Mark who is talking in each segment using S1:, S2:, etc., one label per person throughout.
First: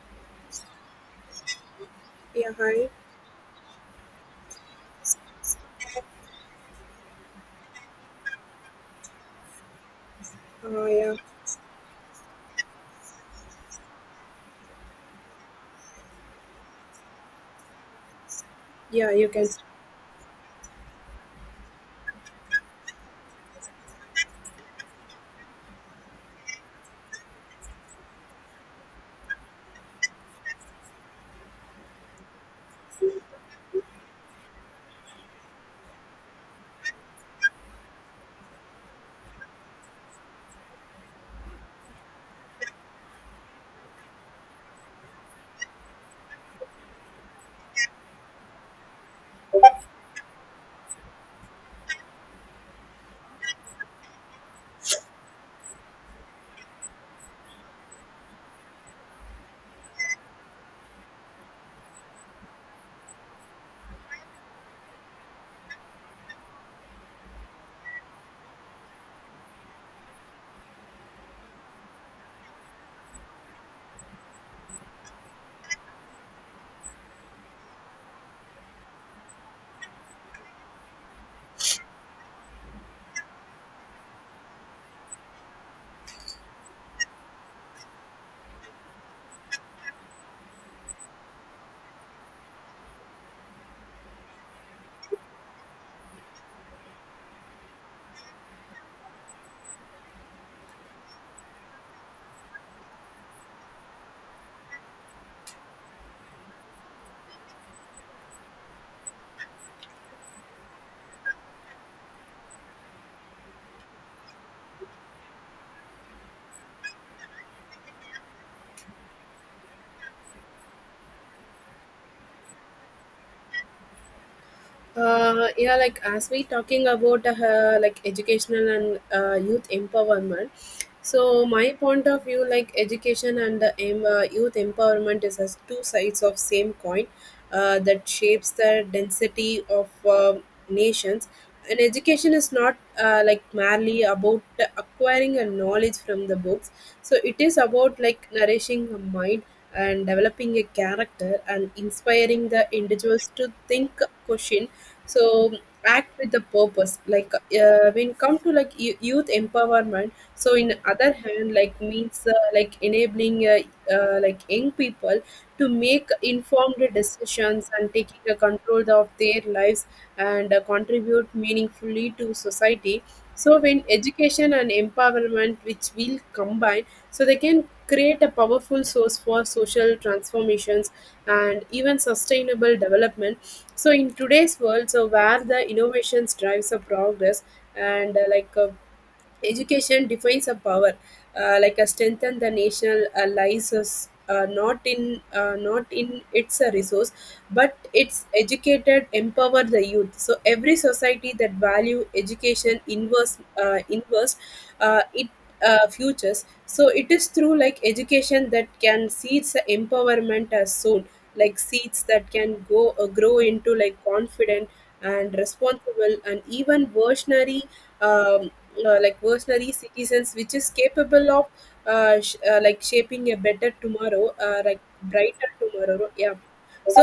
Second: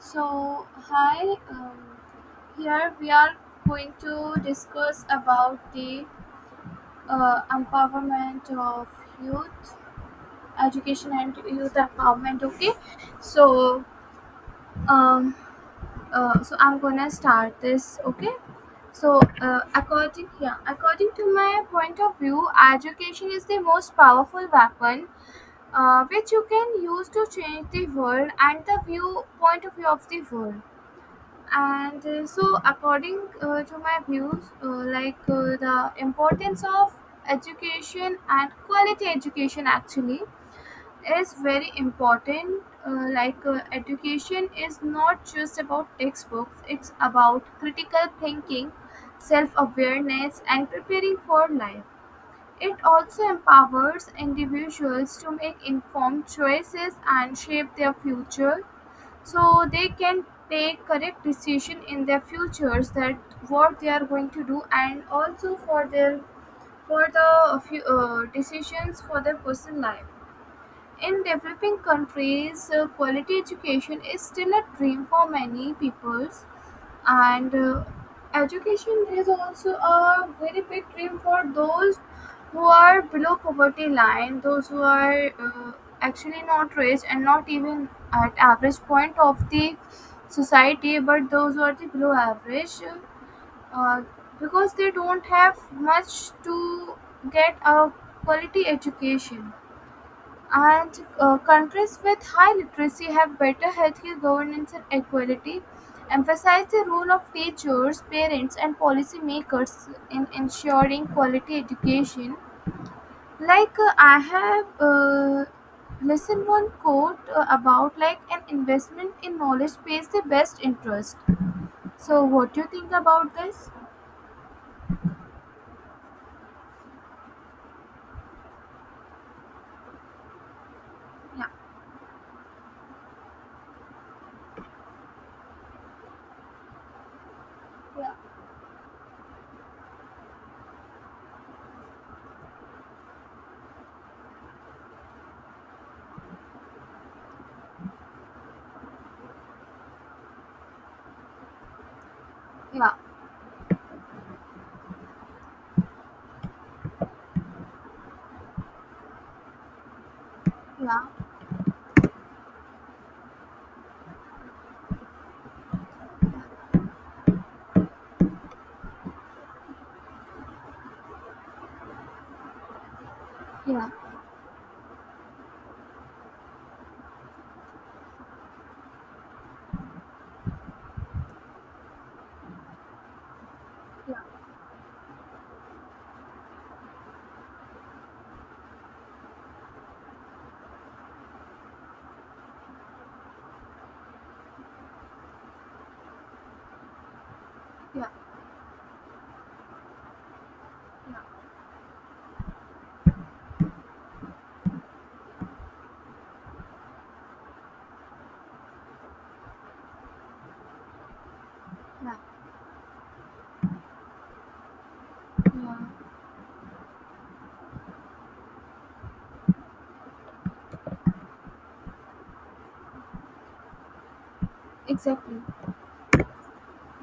S1: So, hi, um,
S2: Yeah, hi.
S1: here we are going to discuss about the empowerment of youth,
S2: Uh,
S1: education
S2: yeah,
S1: and youth empowerment, okay? So, um, so I'm gonna start this, okay?
S2: yeah,
S1: So,
S2: you can.
S1: uh, according yeah, according to my point of view, education is the most powerful weapon which you can use to change the world and the view point of view of the world, and so according to my views, the importance of education and quality education actually is very important, education is not just about textbooks. It's about critical thinking, self-awareness and preparing for life. It also empowers individuals to make informed choices and shape their future, so they can take correct decision in their futures, that what they are going to do, and also for their decisions for their personal life. In developing countries, quality education is still a dream for many peoples, and education is also a very big dream for those who are below poverty line, those who are actually not rich and not even at average point of the society, but those who are the below average, uh, because they don't have much to get a quality education. And countries with high literacy have better healthcare governance and equality, emphasize the role of teachers, parents, and policymakers in ensuring quality education. Like, I have listened one quote about like an investment in knowledge pays the best interest. So, what do you think about this?
S2: Yeah, like as we talking about like educational and youth empowerment.
S1: Yeah,
S2: So my point of view, like education and the youth empowerment is as two sides of same coin that
S1: yeah,
S2: shapes the density of nations. And education is not like merely about acquiring a knowledge from the books. So it is about like nourishing a mind and developing a character and inspiring the
S1: yeah,
S2: individuals to think, question so act with the purpose like when come to like youth empowerment so in
S1: yeah,
S2: other hand like means like enabling like young people to make informed decisions and taking a control of their lives and contribute meaningfully to society so
S1: yeah,
S2: when
S1: yeah,
S2: education and empowerment which will combine so they can create a powerful source for social transformations and even sustainable development so in today's world so where the innovations drives a progress and education defines a power like a strengthen the national allies us, uh, not in not in its a resource but
S1: yeah,
S2: it's educated empower the youth so every
S1: yeah,
S2: society that value education inverse it futures so it is through like education that can seeds the empowerment as soon like seeds
S1: yeah,
S2: that can go grow into like confident and
S1: yeah,
S2: responsible and even versionary um, like versionary citizens which is capable of like shaping a better tomorrow like
S1: exactly.
S2: brighter tomorrow yeah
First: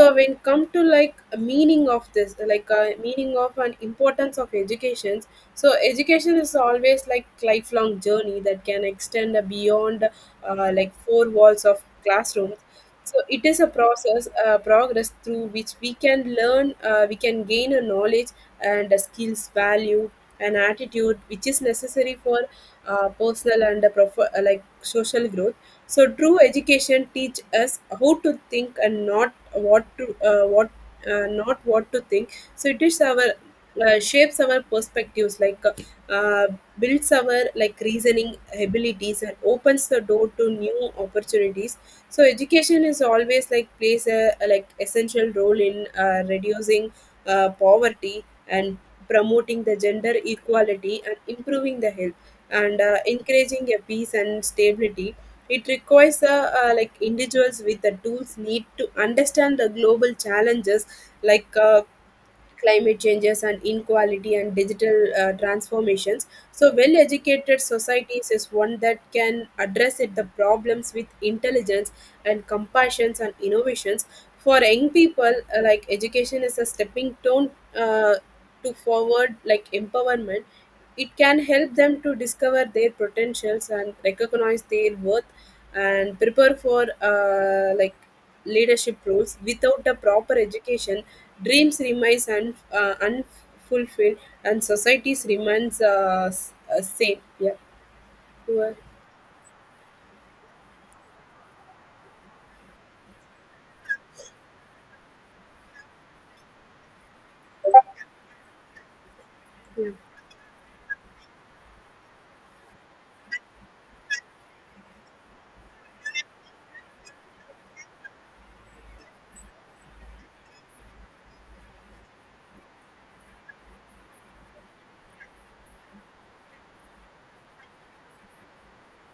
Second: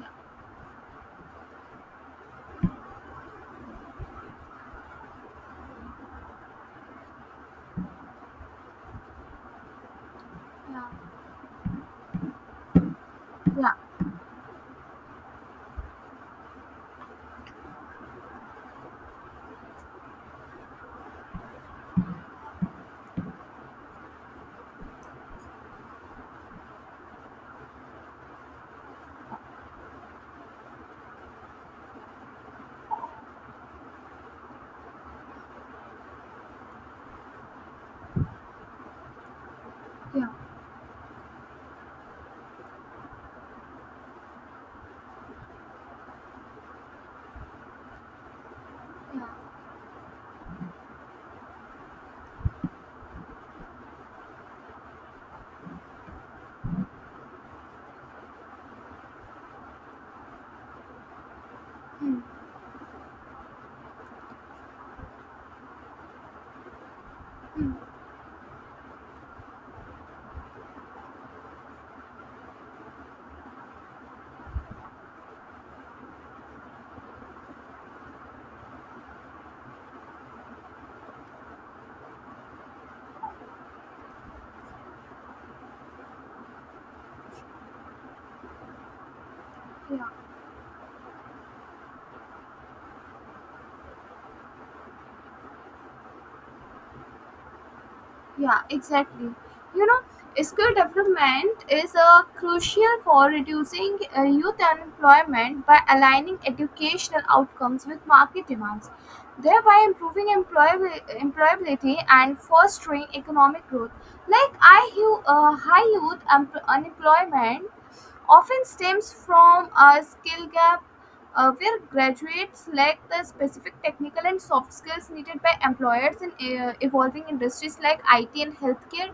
S1: Yeah,
S2: when come to like a meaning of this like meaning of and importance of education so education is always like lifelong journey that can extend beyond like
S1: yeah,
S2: four walls of classrooms so it is a
S1: yeah.
S2: process, progress through which we can learn, we can gain a knowledge and a skills, value, and attitude, which is necessary for personal and a like social growth. So true education teach us how to think and not what to what not what to think. So it is our shapes our perspectives like uh, builds our like reasoning abilities and opens the
S1: Yeah.
S2: door to new opportunities so education is always like plays a like essential role in reducing poverty and
S1: Yeah.
S2: promoting the gender equality and improving the health and encouraging a peace and stability it requires like individuals with the tools need to understand the global challenges like
S1: Hmm.
S2: climate changes and inequality and digital transformations so well educated
S1: Mm.
S2: societies is one that can address it the problems with intelligence and compassion and innovations for young people like education is a stepping stone uh, to forward like empowerment it can help them to discover their potentials and recognize their worth and prepare for like leadership roles without a
S1: Yeah,
S2: proper education dreams remains unfulfilled and societies remains same yeah.
S1: yeah,
S2: You are-
S1: exactly. You know, skill development is crucial for reducing youth unemployment by aligning educational outcomes with market demands, thereby
S2: yeah,
S1: improving employability and fostering economic growth. Like, high youth unemployment often stems from a skill gap, where graduates lack the specific technical and soft skills needed by employers in evolving industries like IT and healthcare.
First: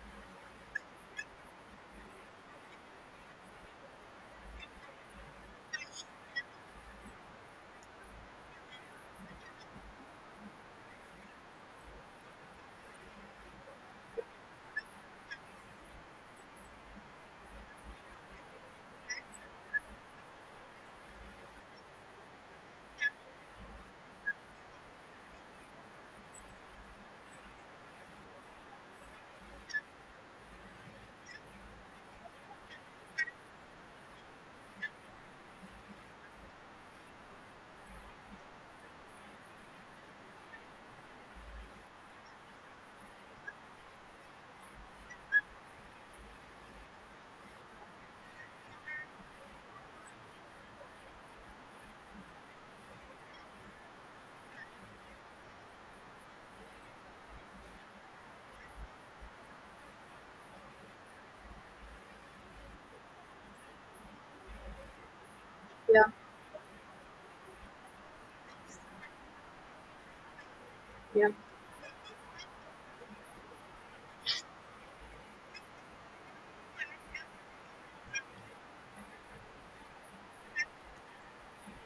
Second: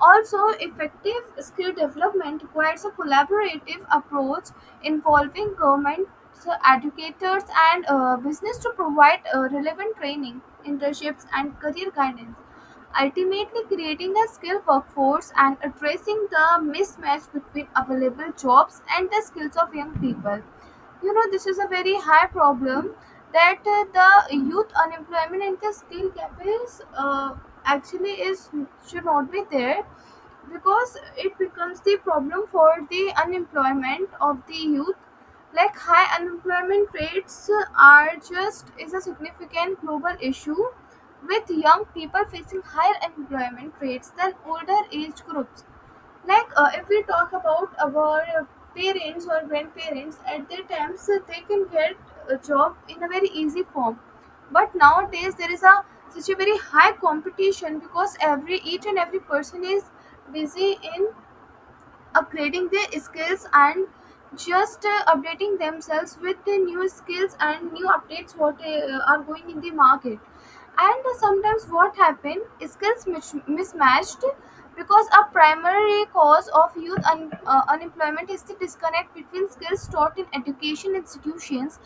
S1: Also, effective skill development requires a collaborative approach involving government, educators, and business to provide relevant training, internships, and career guidance, ultimately creating a skilled workforce and addressing the mismatch between available jobs and the skills of young people. You know, this is a very high problem that the youth unemployment and the skill gap is actually is should not be there, because it becomes the problem for the unemployment of the youth. Like, high unemployment rates are just is a significant global issue, with young people facing higher unemployment rates than older age groups. Like, if we talk about our parents or grandparents at their times, they can get a job in a very easy form, but nowadays there is a such a very high competition, because every each and every person is busy in upgrading their skills and just updating themselves with the new skills and new updates what are going in the market. And
S2: yeah, yeah.
S1: sometimes what happen, skills mismatched, because a primary cause of youth unemployment is the disconnect between skills taught in education institutions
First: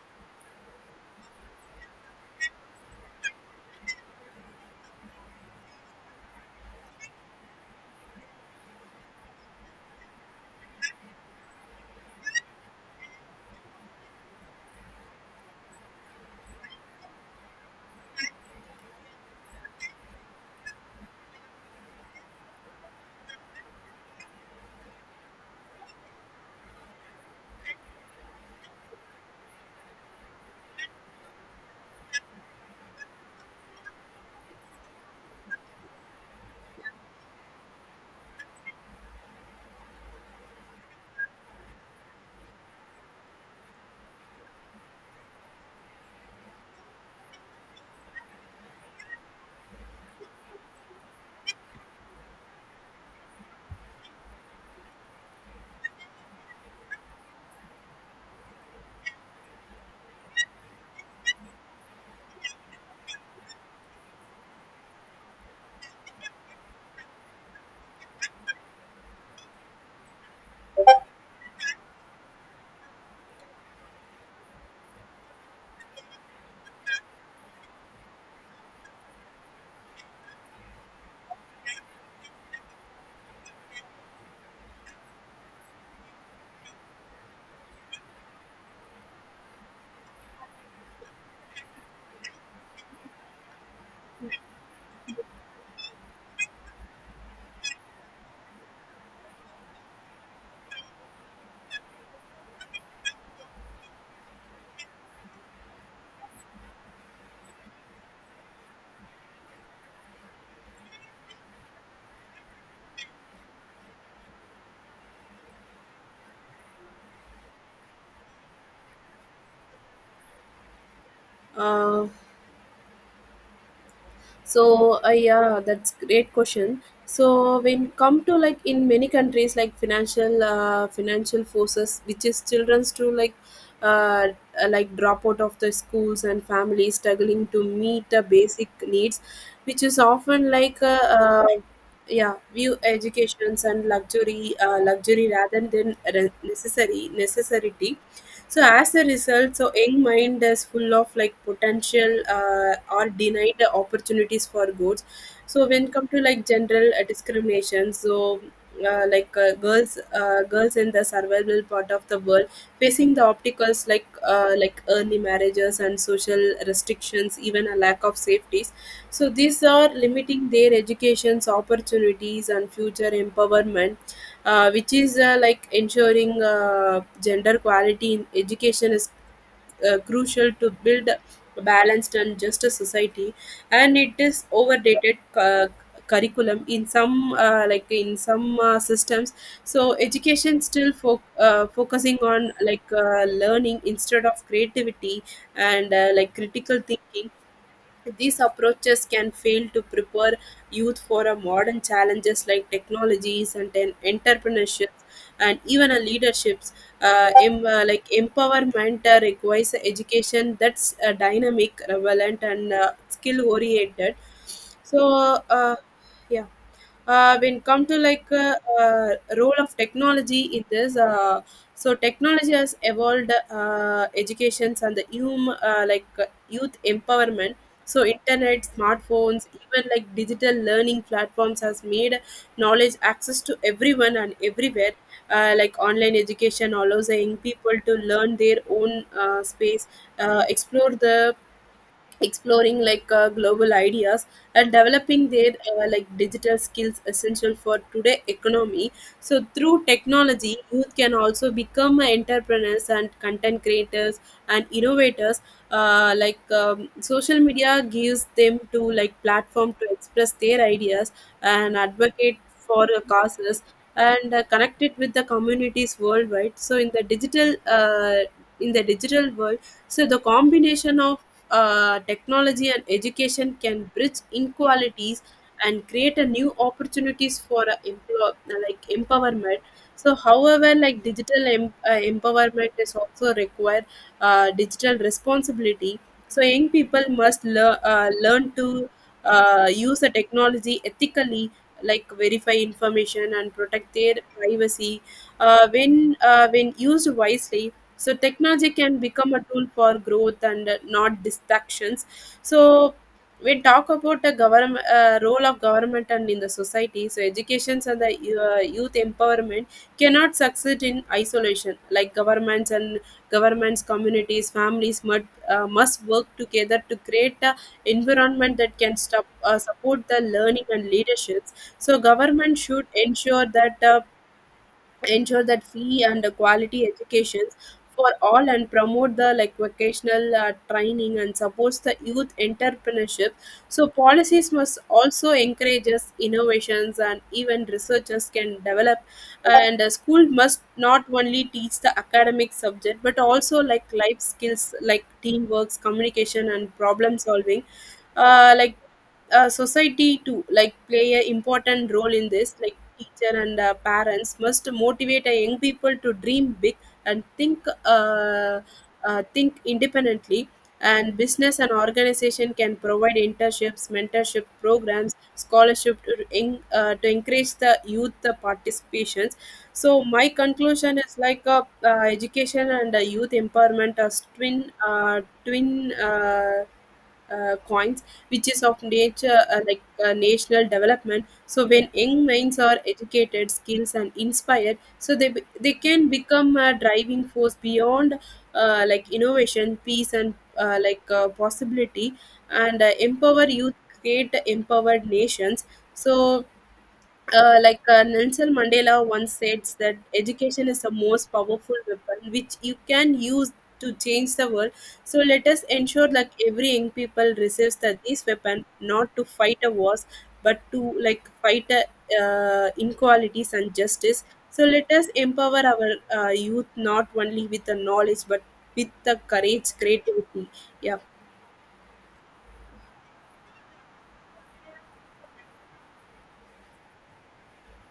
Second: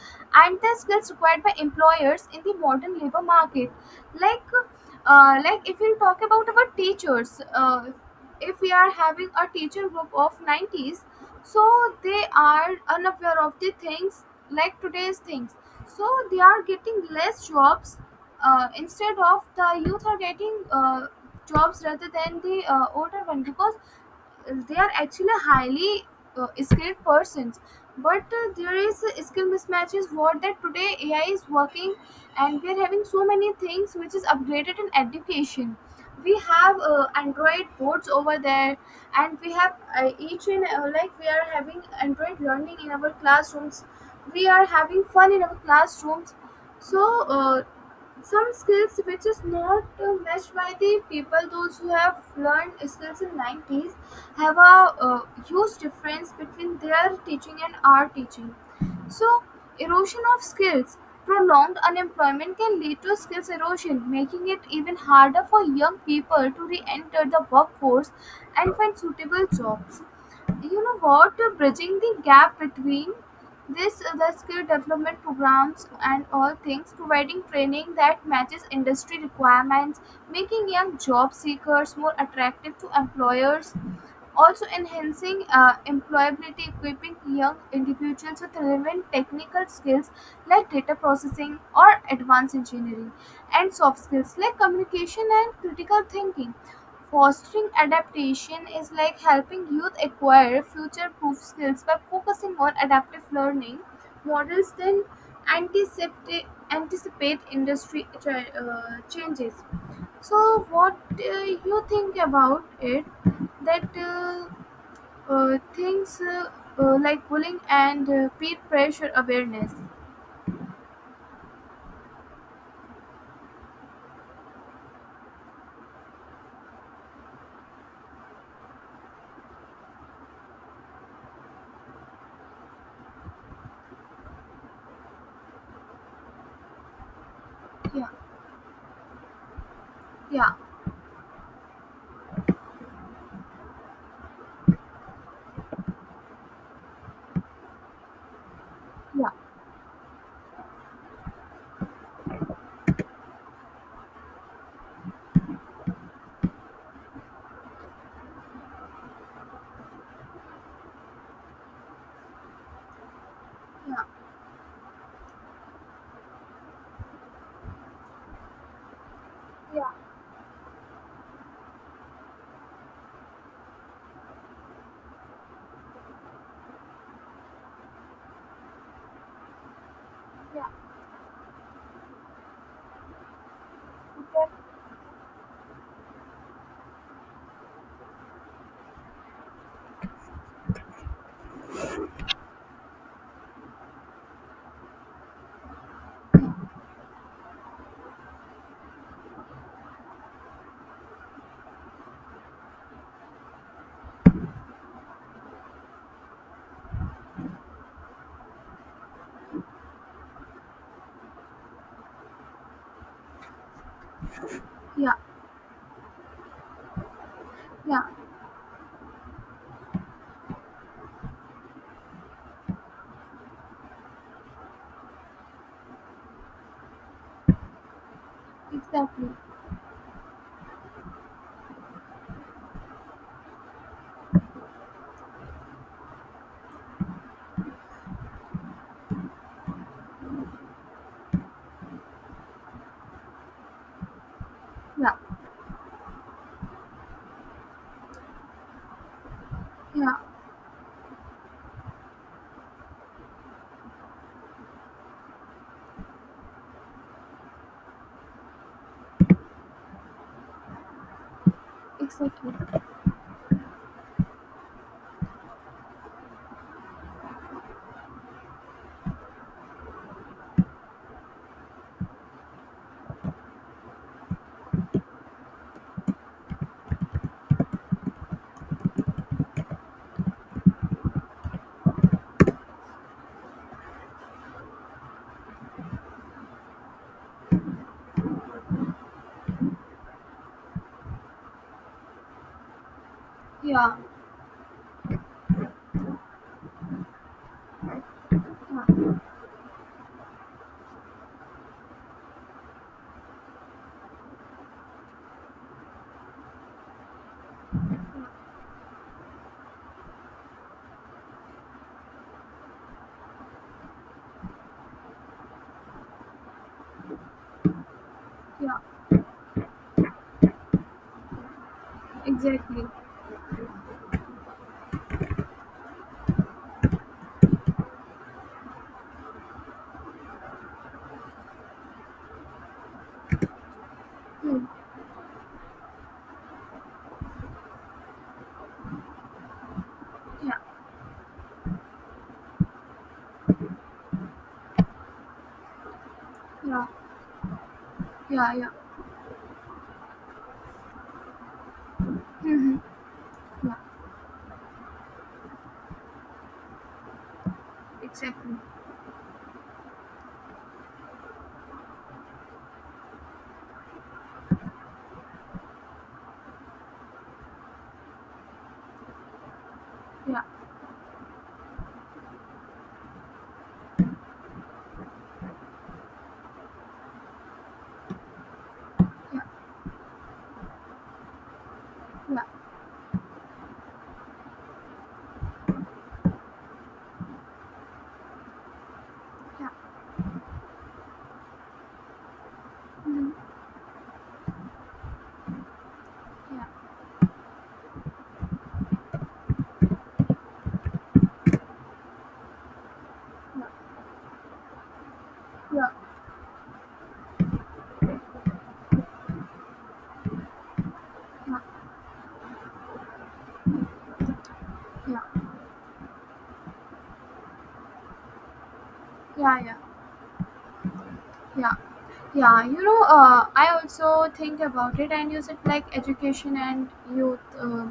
S1: and the skills required by employers in the modern labor market. Like uh, like if you talk about our teachers, if we are having a teacher group of 90s, so they are unaware of the things like today's things, so they are getting less jobs. Instead of the youth are getting jobs rather than the older one, because they are actually highly skilled persons. But there is a skill mismatches, what that today ai is working, and we are having so many things which is upgraded in education. We have android boards over there, and we have each and like we are having android learning in our classrooms. We are having fun in our classrooms. So some skills which is not matched by the people those who have learned skills in 90s, have a huge difference between their teaching and our teaching. So, erosion of skills, prolonged unemployment can lead to skills erosion, making it even harder for young people to re-enter the workforce and find suitable jobs. You know what, bridging the gap between this the skill development programs and all things, providing training that matches industry requirements, making young job seekers more attractive to employers, also enhancing employability, equipping young individuals with relevant technical skills like data processing or advanced engineering, and soft skills like communication and critical thinking. Fostering adaptation is like helping youth acquire future proof skills by focusing on adaptive learning models that anticipate, anticipate industry changes. So, what you think about it? That things Like bullying and peer pressure awareness.
S2: uh, yeah, that's great question so when come to like in many countries like financial forces which is children's to uh, like drop out of the schools and families struggling to
S1: Yeah,
S2: meet the basic needs which is often
S1: yeah,
S2: like yeah view educations and luxury rather than necessary necessity so as a
S1: yeah,
S2: result so young mind is full of like potential or denied the opportunities for good so when come to like general discrimination so girls in the survival part of the world facing the obstacles
S1: yeah,
S2: like early marriages and social restrictions even a lack of safeties so these are limiting their education's opportunities and future empowerment which is like ensuring gender equality in education is crucial to build a balanced and just a society and it is overdated curriculum in some like in some systems so education still focusing on like learning instead of creativity and like critical thinking these approaches can fail to prepare youth for a modern challenges like technologies and then entrepreneurship and even a leaderships. Like empowerment requires a education that's dynamic, relevant, and skill oriented. So,
S1: yeah,
S2: uh, yeah when come to
S1: yeah,
S2: like role of technology in this so technology has evolved educations and the hum, like youth empowerment so internet
S1: exactly.
S2: smartphones even like digital learning platforms has made knowledge access to everyone and everywhere like online education allows the young people to learn their own space explore the exploring like global ideas and
S1: Yeah,
S2: developing their like digital skills essential for today economy so through
S1: yeah, exactly. Yeah, yeah,
S2: technology, youth can also become entrepreneurs and content creators and innovators. Social media gives them to like platform to express their ideas and advocate
S1: exactly.
S2: for causes and connect it with the communities worldwide. So in the digital world, so the combination of technology and education can bridge inequalities and create a new opportunities for like empowerment so however like digital empowerment is also require digital responsibility so young people must learn to use the technology ethically like verify information and protect
S1: Yeah,
S2: their privacy when used wisely so technology can become a tool for growth and not distractions so we talk about the government role of government and in the society so educations and the youth empowerment cannot succeed in isolation like governments and governments communities families must work together to create a environment that
S1: yeah,
S2: can support the learning and leaderships so
S1: yeah,
S2: government
S1: exactly.
S2: should ensure that free and quality educations for all and promote the like vocational training and supports the youth entrepreneurship so policies
S1: Hmm.
S2: must also encourages innovations and even researchers can develop and a school
S1: Yeah,
S2: must not only teach the academic subject but also like life skills like teamwork communication and
S1: yeah,
S2: problem solving
S1: yeah,
S2: uh,
S1: yeah.
S2: like society to like play a important role in this
S1: Mm-hmm.
S2: like teacher and
S1: Yeah,
S2: parents must motivate young people to dream big and
S1: exactly.
S2: uh, think independently and business and organization can provide internships mentorship programs scholarship to encourage the youth participations so my
S1: Yeah,
S2: conclusion is like education and youth empowerment as twin uh, twin uh, coins, which is of nature
S1: yeah,
S2: national development. So when young
S1: yeah,
S2: minds are educated, skills and inspired, so they can become a driving force beyond like
S1: yeah.
S2: innovation, peace and possibility, and
S1: Mm-hmm.
S2: empower youth, create empowered nations. So
S1: Yeah,
S2: Nelson Mandela once said that education is the most powerful weapon which you can use
S1: yeah,
S2: to change the world. So let us
S1: yeah,
S2: ensure like every young people receives that this weapon not to fight a wars but to like
S1: yeah,
S2: fight a, inequalities and justice. So let us
S1: yeah,
S2: empower our youth not only with the knowledge but with the
S1: yeah,
S2: courage,
S1: yeah.
S2: creativity. Yeah,
S1: Yeah, yeah, you know, I also think about it and use it like education and youth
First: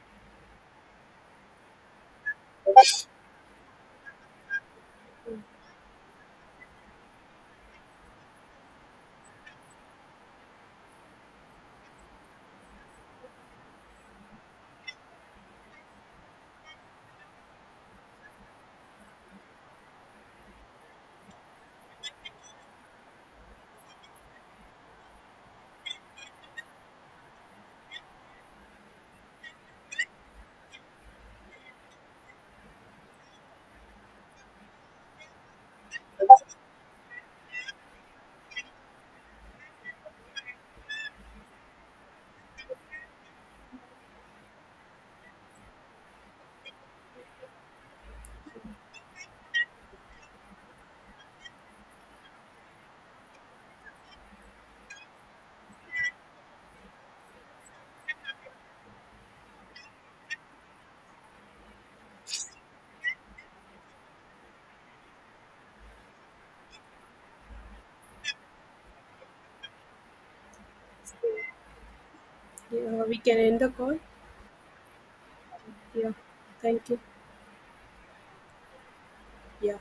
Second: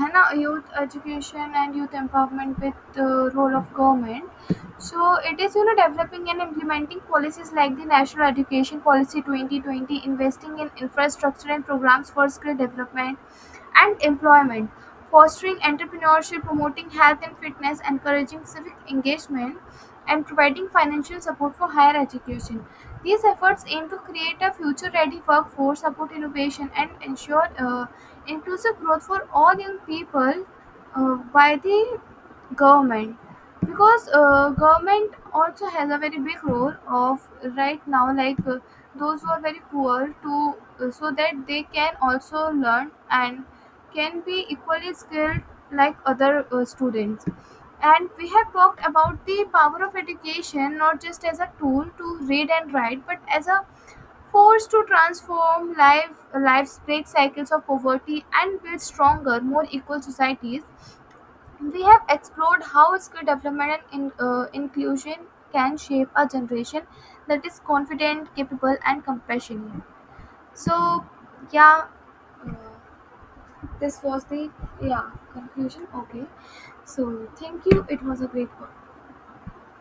S1: है ना youth education and youth empowerment with the role of government. So it is, you know, developing and implementing policies like the national education policy 2020, investing in infrastructure and programs for skill development and employment, fostering entrepreneurship, promoting health and fitness, encouraging civic engagement, and providing financial support for higher education. These efforts aim to create a future ready workforce, support innovation, and ensure inclusive growth for all young people by the government, because government also has a very big role of right now. Like, those who are very poor, to so that they can also learn and can be equally skilled like other students. And we have talked about the power of education, not just as a tool to read and write, but as a force to transform life life's, break cycles of poverty and build stronger more equal societies. We have explored how skill development and inclusion can shape a generation that is confident, capable, and compassionate. So, yeah, uh,
S2: yeah we can end the call.
S1: this was the yeah conclusion.
S2: Yeah,
S1: Okay,
S2: thank you.
S1: so thank you. It was a great one.
S2: Yeah,